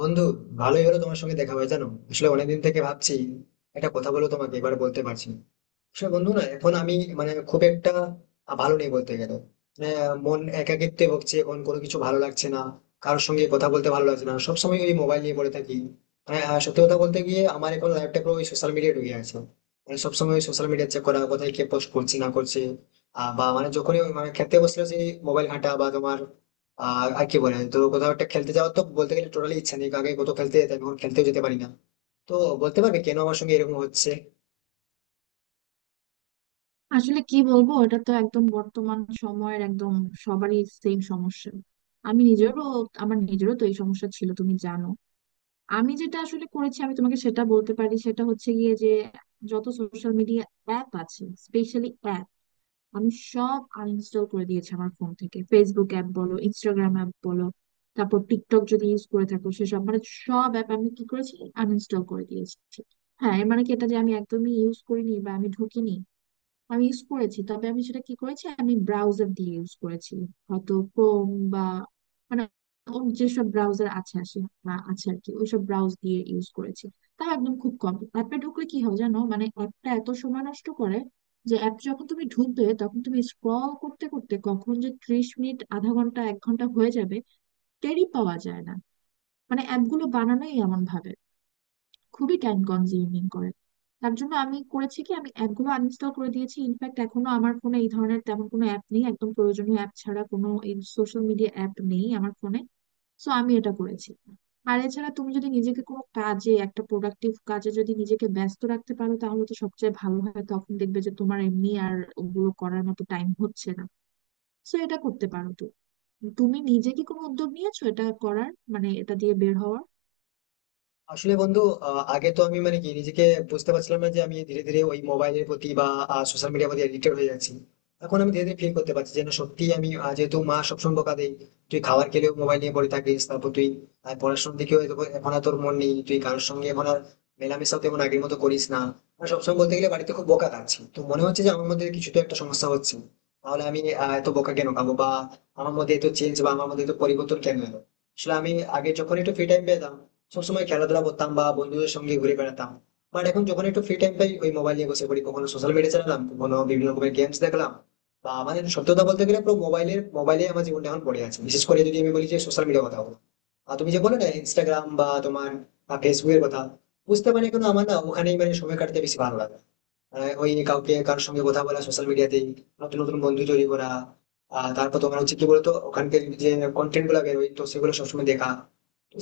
বন্ধু, ভালোই হলো তোমার সঙ্গে দেখা হয়, জানো। আসলে অনেকদিন থেকে ভাবছি একটা কথা বলবো তোমাকে, এবার বলতে পারছি না। আসলে বন্ধু না, এখন আমি মানে খুব একটা ভালো নেই বলতে গেলে। মানে মন একাকিত্বে ভুগছে, এখন কোনো কিছু ভালো লাগছে না। কারোর সঙ্গে কথা বলতে ভালো লাগছে না, সবসময় ওই মোবাইল নিয়ে পড়ে থাকি। মানে সত্যি কথা বলতে গিয়ে আমার এখন লাইফটা পুরো ওই সোশ্যাল মিডিয়ায় ঢুকে আছে। মানে সবসময় ওই সোশ্যাল মিডিয়া চেক করা, কোথায় কে পোস্ট করছে না করছে। বা মানে যখনই ওই মানে খেতে বসলে সেই মোবাইল ঘাঁটা বা তোমার আর কি বলে, তো কোথাও একটা খেলতে যাওয়ার তো বলতে গেলে টোটালি ইচ্ছা নেই, আগে কত খেলতে যেতাম, এখন খেলতেও যেতে পারি না। তো বলতে পারবে কেন আমার সঙ্গে এরকম হচ্ছে? আসলে কি বলবো? এটা তো একদম বর্তমান সময়ের একদম সবারই সেম সমস্যা। আমি নিজেরও আমার নিজেরও তো এই সমস্যা ছিল, তুমি জানো। আমি যেটা আসলে করেছি আমি তোমাকে সেটা বলতে পারি, সেটা হচ্ছে গিয়ে যে যত সোশ্যাল মিডিয়া অ্যাপ আছে, স্পেশালি অ্যাপ, আমি সব আনইনস্টল করে দিয়েছি আমার ফোন থেকে। ফেসবুক অ্যাপ বলো, ইনস্টাগ্রাম অ্যাপ বলো, তারপর টিকটক যদি ইউজ করে থাকো, সেসব মানে সব অ্যাপ আমি কি করেছি আনইনস্টল করে দিয়েছি। হ্যাঁ, এর মানে কি এটা যে আমি একদমই ইউজ করিনি বা আমি ঢুকিনি? আমি ইউজ করেছি, তবে আমি সেটা কি করেছি আমি ব্রাউজার দিয়ে ইউজ করেছি। হয়তো ক্রোম বা মানে অন্য যেসব ব্রাউজার আছে আসে বা আছে আর কি, ওইসব ব্রাউজ দিয়ে ইউজ করেছি। তাও একদম খুব কম। অ্যাপে ঢুকলে কি হয় জানো, মানে অ্যাপটা এত সময় নষ্ট করে যে অ্যাপ যখন তুমি ঢুকবে তখন তুমি স্ক্রল করতে করতে কখন যে 30 মিনিট, আধা ঘন্টা, 1 ঘন্টা হয়ে যাবে টেরই পাওয়া যায় না। মানে অ্যাপগুলো বানানোই এমন ভাবে, খুবই টাইম কনজিউমিং করে। তার জন্য আমি করেছি কি আমি অ্যাপগুলো আনইনস্টল করে দিয়েছি। ইনফ্যাক্ট এখনো আমার ফোনে এই ধরনের তেমন কোনো অ্যাপ নেই, একদম প্রয়োজনীয় অ্যাপ ছাড়া কোনো এই সোশ্যাল মিডিয়া অ্যাপ নেই আমার ফোনে। সো আমি এটা করেছি। আর এছাড়া তুমি যদি নিজেকে কোনো কাজে, একটা প্রোডাক্টিভ কাজে যদি নিজেকে ব্যস্ত রাখতে পারো তাহলে তো সবচেয়ে ভালো হয়। তখন দেখবে যে তোমার এমনি আর ওগুলো করার মতো টাইম হচ্ছে না। সো এটা করতে পারো। তো তুমি নিজে কি কোনো উদ্যোগ নিয়েছো এটা করার, মানে এটা দিয়ে বের হওয়ার? আসলে বন্ধু, আগে তো আমি মানে কি নিজেকে বুঝতে পারছিলাম না যে আমি ধীরে ধীরে ওই মোবাইলের প্রতি বা সোশ্যাল মিডিয়ার প্রতি এডিক্টেড হয়ে যাচ্ছি। এখন আমি ধীরে ধীরে ফিল করতে পারছি যেন সত্যি আমি, যেহেতু মা সবসময় বকা দেয়, তুই খাবার খেলেও মোবাইল নিয়ে পড়ে থাকিস, তারপর তুই পড়াশোনার দিকেও এখন আর তোর মন নেই, তুই কারোর সঙ্গে এখন আর মেলামেশাও তেমন আগের মতো করিস না। আর সবসময় বলতে গেলে বাড়িতে খুব বকা খাচ্ছি, তো মনে হচ্ছে যে আমার মধ্যে কিছু তো একটা সমস্যা হচ্ছে। তাহলে আমি এত বকা কেন খাবো, বা আমার মধ্যে এত চেঞ্জ বা আমার মধ্যে এত পরিবর্তন কেন এলো? আসলে আমি আগে যখন একটু ফ্রি টাইম পেতাম সবসময় খেলাধুলা করতাম বা বন্ধুদের সঙ্গে ঘুরে বেড়াতাম। বাট এখন যখন একটু ফ্রি টাইম পাই ওই মোবাইল নিয়ে বসে পড়ি, কখনো সোশ্যাল মিডিয়া চালালাম, কখনো বিভিন্ন রকমের গেমস দেখলাম। বা আমাদের সত্যি কথা বলতে গেলে পুরো মোবাইলে আমার জীবনটা এখন পড়ে আছে, বিশেষ করে যদি আমি বলি যে সোশ্যাল মিডিয়া কথা বলো আর তুমি যে বলে না ইনস্টাগ্রাম বা তোমার ফেসবুকের কথা বুঝতে পারি, কিন্তু আমার না ওখানেই মানে সময় কাটাতে বেশি ভালো লাগে। ওই কাউকে কারোর সঙ্গে কথা বলা সোশ্যাল মিডিয়াতেই, নতুন নতুন বন্ধু তৈরি করা। আর তারপর তোমার হচ্ছে কি বলতো, ওখানকার যে কন্টেন্ট গুলো বেরোয় তো সেগুলো সবসময় দেখা।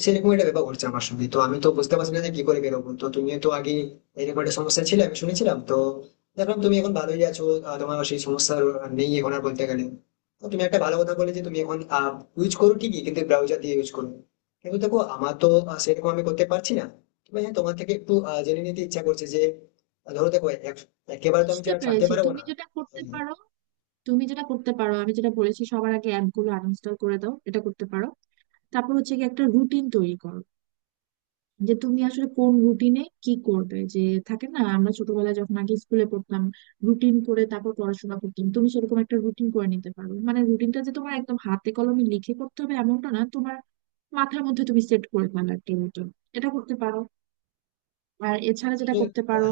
সেরকম একটা ব্যাপার ঘটছে আমার সঙ্গে, তো আমি তো বুঝতে পারছি না যে কি করে বেরোবো। তো তুমি তো আগে এরকম একটা সমস্যা ছিল আমি শুনেছিলাম, তো দেখলাম তুমি এখন ভালোই আছো, তোমার সেই সমস্যা নেই এখন আর বলতে গেলে। তো তুমি একটা ভালো কথা বলে যে তুমি এখন ইউজ করো ঠিকই, কিন্তু ব্রাউজার দিয়ে ইউজ করো। কিন্তু দেখো, আমার তো সেরকম আমি করতে পারছি না। তবে হ্যাঁ, তোমার থেকে একটু জেনে নিতে ইচ্ছা করছে যে ধরো দেখো একেবারে তো আমি বুঝতে যা ছাড়তে পেরেছি। পারবো তুমি না। যেটা করতে উম। পারো, তুমি যেটা করতে পারো, আমি যেটা বলেছি, সবার আগে অ্যাপ গুলো আনইনস্টল করে দাও, এটা করতে পারো। তারপর হচ্ছে কি একটা রুটিন তৈরি করো যে তুমি আসলে কোন রুটিনে কি করবে। যে থাকে না আমরা ছোটবেলায় যখন আগে স্কুলে পড়তাম, রুটিন করে তারপর পড়াশোনা করতাম, তুমি সেরকম একটা রুটিন করে নিতে পারো। মানে রুটিনটা যে তোমার একদম হাতে কলমে লিখে করতে হবে এমনটা না, তোমার মাথার মধ্যে তুমি সেট করে ফেলো একটা রুটিন, এটা করতে পারো। আর এছাড়া যেটা আসলে। করতে আহ, পারো,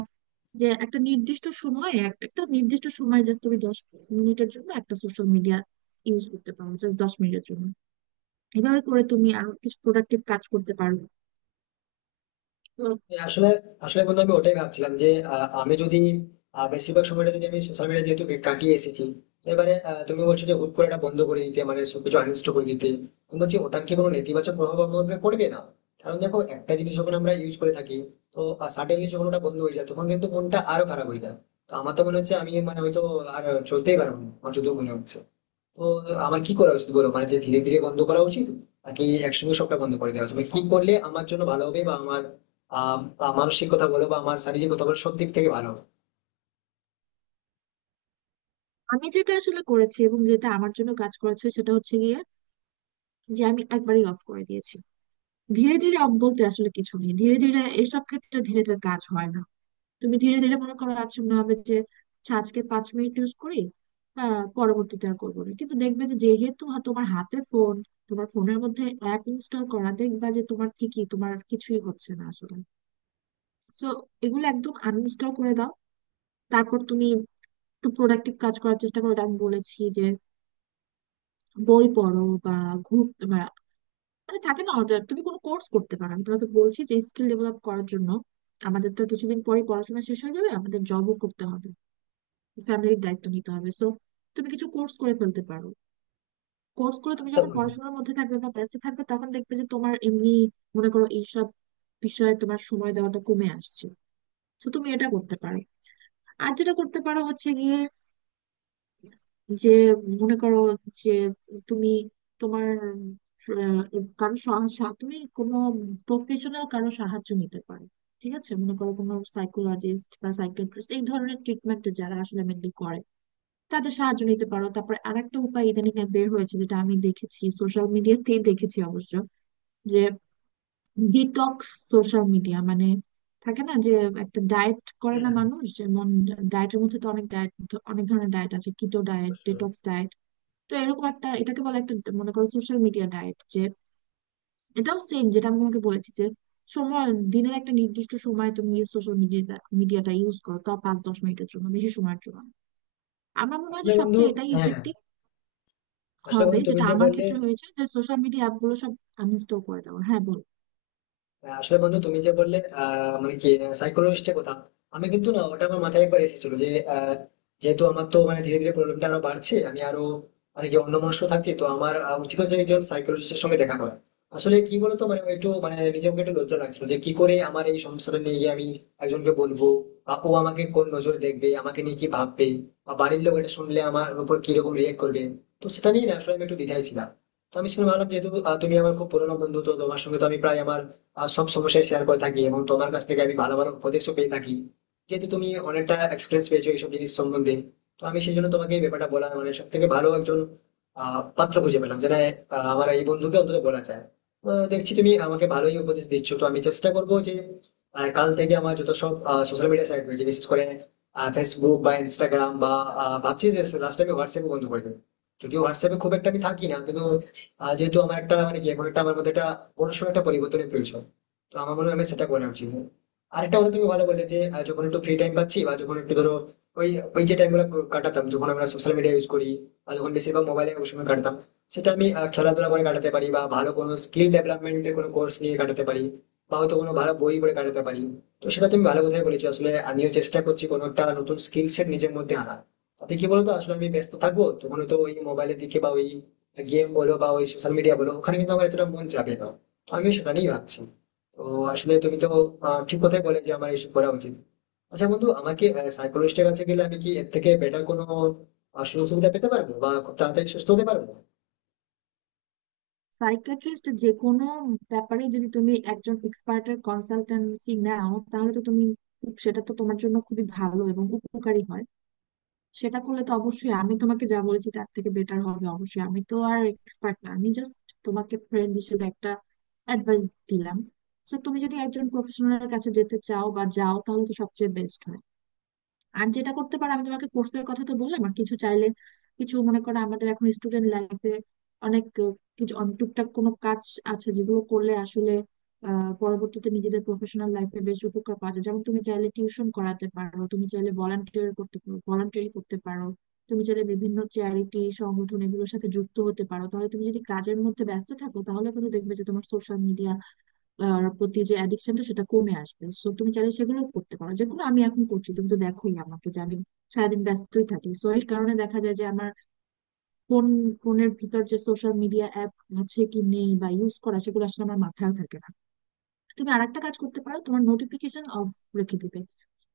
যে একটা নির্দিষ্ট সময়ে, একটা একটা নির্দিষ্ট সময় যে তুমি 10 মিনিটের জন্য একটা সোশ্যাল মিডিয়া ইউজ করতে পারো, জাস্ট 10 মিনিটের জন্য। এভাবে করে তুমি আরো কিছু প্রোডাক্টিভ কাজ করতে পারো। তো হ্যাঁ। আসলে আসলে বন্ধু, আমি ওটাই ভাবছিলাম যে আমি যদি বেশিরভাগ সময়টা যদি আমি সোশ্যাল মিডিয়া যেহেতু কাটিয়ে এসেছি, তো এবারে তুমি বলছো যে হুট করে এটা বন্ধ করে দিতে, মানে সবকিছু আনইনস্টল করে দিতে। আমি বলছি, ওটার কি কোনো নেতিবাচক প্রভাব আমার উপরে পড়বে না? কারণ দেখো, একটা জিনিস যখন আমরা ইউজ করে থাকি, তো সাডেনলি যখন ওটা বন্ধ হয়ে যায় তখন কিন্তু মনটা আরো খারাপ হয়ে যায়। তো আমার তো মনে হচ্ছে আমি মানে হয়তো আর চলতেই পারবো না, আমার যদিও মনে হচ্ছে। তো আমার কি করা উচিত বলো, মানে যে ধীরে ধীরে বন্ধ করা উচিত নাকি একসঙ্গে সবটা বন্ধ করে দেওয়া উচিত, মানে কি করলে আমার জন্য ভালো হবে বা আমার বা মানসিক কথা বলো বা আমার শারীরিক কথা বলো, সব দিক থেকে ভালো হবে? আমি যেটা আসলে করেছি এবং যেটা আমার জন্য কাজ করেছে সেটা হচ্ছে গিয়ে যে আমি একবারই অফ করে দিয়েছি। ধীরে ধীরে অফ বলতে আসলে কিছু নেই, ধীরে ধীরে এসব ক্ষেত্রে ধীরে ধীরে কাজ হয় না। তুমি ধীরে ধীরে মনে করো আজ মনে হবে যে আচ্ছা আজকে 5 মিনিট ইউজ করি, পরবর্তীতে আর করবো না, কিন্তু দেখবে যে যেহেতু তোমার হাতে ফোন, তোমার ফোনের মধ্যে অ্যাপ ইনস্টল করা, দেখবা যে তোমার ঠিকই, তোমার কিছুই হচ্ছে না আসলে। সো এগুলো একদম আনইনস্টল করে দাও। তারপর তুমি একটু প্রোডাক্টিভ কাজ করার চেষ্টা করো, যেমন বলেছি যে বই পড়ো বা ঘুর বা মানে থাকে না তুমি কোনো কোর্স করতে পারো। আমি তোমাকে বলছি যে স্কিল ডেভেলপ করার জন্য আমাদের তো কিছুদিন পরে পড়াশোনা শেষ হয়ে যাবে, আমাদের জবও করতে হবে, ফ্যামিলির দায়িত্ব নিতে হবে। সো তুমি কিছু কোর্স করে ফেলতে পারো। কোর্স করে তুমি আচ্ছা যখন বন্ধু। পড়াশোনার মধ্যে থাকবে বা ব্যস্ত থাকবে, তখন দেখবে যে তোমার এমনি মনে করো এইসব বিষয়ে তোমার সময় দেওয়াটা কমে আসছে। তো তুমি এটা করতে পারো। আর যেটা করতে পারো হচ্ছে গিয়ে যে মনে করো যে তুমি তোমার আহ, কারো সাহায্য, তুমি কোনো প্রফেশনাল কারো সাহায্য নিতে পারো। ঠিক আছে, মনে করো কোনো সাইকোলজিস্ট বা সাইকিয়াট্রিস্ট, এই ধরনের ট্রিটমেন্টে যারা আসলে মেনলি করে, তাদের সাহায্য নিতে পারো। তারপরে আরেকটা উপায় ইদানিং আর বের হয়েছে যেটা আমি দেখেছি, সোশ্যাল মিডিয়াতেই দেখেছি অবশ্য, যে ডিটক্স সোশ্যাল মিডিয়া। মানে থাকে না যে একটা ডায়েট করে হ্যাঁ। না মানুষ যেমন, ডায়েটের মধ্যে তো অনেক ডায়েট, অনেক ধরনের ডায়েট আছে, কিটো ডায়েট, অবশ্যই। Detox diet. তো এরকম একটা, এটাকে বলে একটা, মনে করো, সোশ্যাল মিডিয়া ডায়েট। যে এটাও সেম যেটা আমি তোমাকে বলেছি যে সময় দিনের একটা নির্দিষ্ট সময় তুমি সোশ্যাল মিডিয়াটা মিডিয়াটা ইউজ করো, তাও 5-10 মিনিটের জন্য, বেশি সময়ের জন্য না। আমার মনে হয় যে আসলে বন্ধু। সবচেয়ে এটাই হ্যাঁ। ইফেক্টিভ আসলে হবে, বন্ধু তুমি যেটা যে আমার বললে ক্ষেত্রে হয়েছে, যে সোশ্যাল মিডিয়া অ্যাপগুলো সব আনইনস্টল করে দেবো। হ্যাঁ, বল। আসলে বন্ধু, তুমি যে বললে মানে কি সাইকোলজিস্টের কথা, আমি কিন্তু না ওটা আমার মাথায় একবার এসেছিল যে আহ, যেহেতু আমার তো মানে ধীরে ধীরে প্রবলেমটা আরো বাড়ছে, আমি আরো মানে কি অন্যমনস্ক থাকছি, তো আমার উচিত হচ্ছে একজন সাইকোলজিস্টের সঙ্গে দেখা করা। আসলে কি বলতো, মানে একটু মানে নিজেকে একটু লজ্জা লাগছিল যে কি করে আমার এই সমস্যাটা নিয়ে গিয়ে আমি একজনকে বলবো, বা ও আমাকে কোন নজরে দেখবে, আমাকে নিয়ে কি ভাববে, বা বাড়ির লোক এটা শুনলে আমার উপর কিরকম রিয়েক্ট করবে। তো সেটা নিয়ে না আসলে আমি একটু দ্বিধায় ছিলাম। তো আমি শুনে ভাবলাম যেহেতু তুমি আমার খুব পুরোনো বন্ধু, তো তোমার সঙ্গে তো আমি প্রায় আমার সব সমস্যায় শেয়ার করে থাকি এবং তোমার কাছ থেকে আমি ভালো ভালো উপদেশও পেয়ে থাকি, যেহেতু তুমি অনেকটা এক্সপিরিয়েন্স পেয়েছো এইসব জিনিস সম্বন্ধে। তো আমি সেই জন্য তোমাকে এই ব্যাপারটা বলা, মানে সব থেকে ভালো একজন পাত্র খুঁজে পেলাম, যেটা আমার এই বন্ধুকে অন্তত বলা যায়। দেখছি তুমি আমাকে ভালোই উপদেশ দিচ্ছ, তো আমি চেষ্টা করবো যে কাল থেকে আমার যত সব সোশ্যাল মিডিয়া সাইট রয়েছে বিশেষ করে ফেসবুক বা ইনস্টাগ্রাম বা ভাবছি যে লাস্ট আমি হোয়াটসঅ্যাপে বন্ধ করে দেবো। যদিও হোয়াটসঅ্যাপে খুব একটা আমি থাকি না, কিন্তু যেহেতু আমার একটা মানে কি এখন একটা আমার মধ্যে একটা বড়সড় একটা পরিবর্তনের প্রয়োজন, তো আমার মনে হয় আমি সেটা করা উচিত। আরেকটা কথা তুমি ভালো বললে যে যখন একটু ফ্রি টাইম পাচ্ছি বা যখন একটু ধরো ওই ওই যে টাইম গুলো কাটাতাম যখন আমরা সোশ্যাল মিডিয়া ইউজ করি বা যখন বেশিরভাগ মোবাইলে ওই সময় কাটাতাম, সেটা আমি খেলাধুলা করে কাটাতে পারি বা ভালো কোনো স্কিল ডেভেলপমেন্টের কোনো কোর্স নিয়ে কাটাতে পারি বা হয়তো কোনো ভালো বই পড়ে কাটাতে পারি। তো সেটা তুমি ভালো কথাই বলেছো, আসলে আমিও চেষ্টা করছি কোনো একটা নতুন স্কিল সেট নিজের মধ্যে আনা। তাতে কি বলতো, আসলে আমি ব্যস্ত থাকবো তখন তো ওই মোবাইলের দিকে বা ওই গেম বলো বা ওই সোশ্যাল মিডিয়া বলো ওখানে কিন্তু আমার এতটা মন যাবে না। তো আমিও সেটা নিয়েই ভাবছি। তো আসলে তুমি তো ঠিক কথাই বলে যে আমার এইসব করা উচিত। আচ্ছা বন্ধু, আমাকে সাইকোলজিস্টের কাছে গেলে আমি কি এর থেকে বেটার কোনো সুযোগ সুবিধা পেতে পারবো বা খুব তাড়াতাড়ি সুস্থ হতে পারবো? সাইকিয়াট্রিস্ট, যে কোনো ব্যাপারে যদি তুমি একজন এক্সপার্টের কনসালটেন্সি নাও তাহলে তো তুমি খুব- সেটা তো তোমার জন্য খুবই ভালো এবং উপকারী হয়। সেটা করলে তো অবশ্যই আমি তোমাকে যা বলেছি তার থেকে বেটার হবে অবশ্যই। আমি তো আর এক্সপার্ট না, আমি জাস্ট তোমাকে ফ্রেন্ড হিসেবে একটা অ্যাডভাইস দিলাম। তো তুমি যদি একজন প্রফেশনালের কাছে যেতে চাও বা যাও তাহলে তো সবচেয়ে বেস্ট হয়। আর যেটা করতে পারো, আমি তোমাকে কোর্সের কথা তো বললাম, আর কিছু চাইলে, কিছু মনে করো আমাদের এখন স্টুডেন্ট লাইফে অনেক কিছু, অনেক টুকটাক কোনো কাজ আছে যেগুলো করলে আসলে পরবর্তীতে নিজেদের প্রফেশনাল লাইফে বেশ উপকার পাওয়া যায়। যেমন তুমি চাইলে টিউশন করাতে পারো, তুমি চাইলে ভলান্টিয়ার করতে পারো, ভলান্টিয়ারি করতে পারো, তুমি চাইলে বিভিন্ন চ্যারিটি সংগঠন এগুলোর সাথে যুক্ত হতে পারো। তাহলে তুমি যদি কাজের মধ্যে ব্যস্ত থাকো তাহলে কিন্তু দেখবে যে তোমার সোশ্যাল মিডিয়া প্রতি যে অ্যাডিকশনটা সেটা কমে আসবে। সো তুমি চাইলে সেগুলো করতে পারো, যেগুলো আমি এখন করছি। তুমি তো দেখোই আমাকে যে আমি সারাদিন ব্যস্তই থাকি। সো এই কারণে দেখা যায় যে আমার ফোন ফোনের ভিতর যে সোশ্যাল মিডিয়া অ্যাপ আছে কি নেই বা ইউজ করা, সেগুলো আসলে আমার মাথায় থাকে না। তুমি আরেকটা কাজ করতে পারো, তোমার নোটিফিকেশন অফ রেখে দিবে।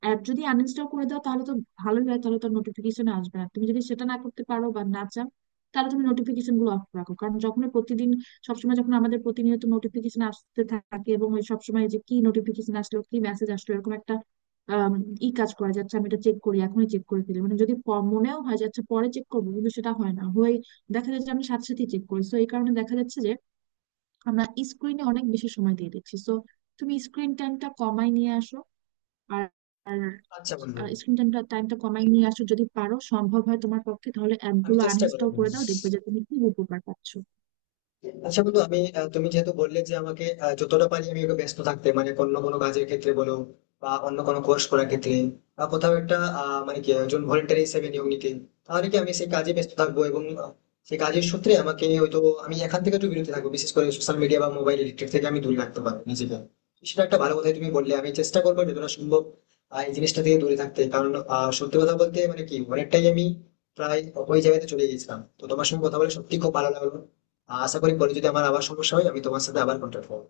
অ্যাপ যদি আনইনস্টল করে দাও তাহলে তো ভালোই হয়, তাহলে তো নোটিফিকেশন আসবে না। তুমি যদি সেটা না করতে পারো বা না চাও তাহলে তুমি নোটিফিকেশন গুলো অফ রাখো। কারণ যখন প্রতিদিন, সবসময় যখন আমাদের প্রতিনিয়ত নোটিফিকেশন আসতে থাকে, এবং ওই সবসময় যে কি নোটিফিকেশন আসলো কি মেসেজ আসলো, এরকম একটা আম, ই, কাজ করা যাচ্ছে আমি এটা চেক করি, এখনই চেক করে ফেলি, মানে যদি মনেও হয় যাচ্ছে পরে চেক করবো কিন্তু সেটা হয় না, হয়ে দেখা যাচ্ছে আমি সাথে সাথে চেক করি। তো এই কারণে দেখা যাচ্ছে যে আমরা স্ক্রিনে অনেক বেশি সময় দিয়ে দিচ্ছি। সো তুমি স্ক্রিন টাইমটা কমায় নিয়ে আসো। আর আচ্ছা বন্ধু। স্ক্রিন টাইমটা টাইমটা কমায় নিয়ে আসো, যদি পারো সম্ভব হয় তোমার পক্ষে তাহলে আমি অ্যাপগুলো চেষ্টা করবো। আনইনস্টল করে দাও, দেখবে যে তুমি খুব উপকার পাচ্ছ। আচ্ছা বন্ধু, আমি তুমি যেহেতু বললে যে আমাকে যতটা পারি আমি একটু ব্যস্ত থাকতে, মানে অন্য কোনো কাজের ক্ষেত্রে বলো বা অন্য কোনো কোর্স করার ক্ষেত্রে বা কোথাও একটা মানে কি একজন ভলেন্টারি হিসেবে নিয়োগ নিতে, তাহলে কি আমি সেই কাজে ব্যস্ত থাকবো এবং সেই কাজের সূত্রে আমাকে হয়তো আমি এখান থেকে একটু বিরত থাকবো, বিশেষ করে সোশ্যাল মিডিয়া বা মোবাইল ইলেকট্রিক থেকে আমি দূরে রাখতে পারবো নিজেকে। সেটা একটা ভালো কথাই তুমি বললে, আমি চেষ্টা করবো যতটা সম্ভব এই জিনিসটা থেকে দূরে থাকতে, কারণ সত্যি কথা বলতে মানে কি অনেকটাই আমি প্রায় ওই জায়গাতে চলে গেছিলাম। তো তোমার সঙ্গে কথা বলে সত্যি খুব ভালো লাগলো। আশা করি পরে যদি আমার আবার সমস্যা হয় আমি তোমার সাথে আবার কন্ট্যাক্ট করবো।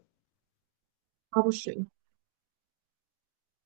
অবশ্যই।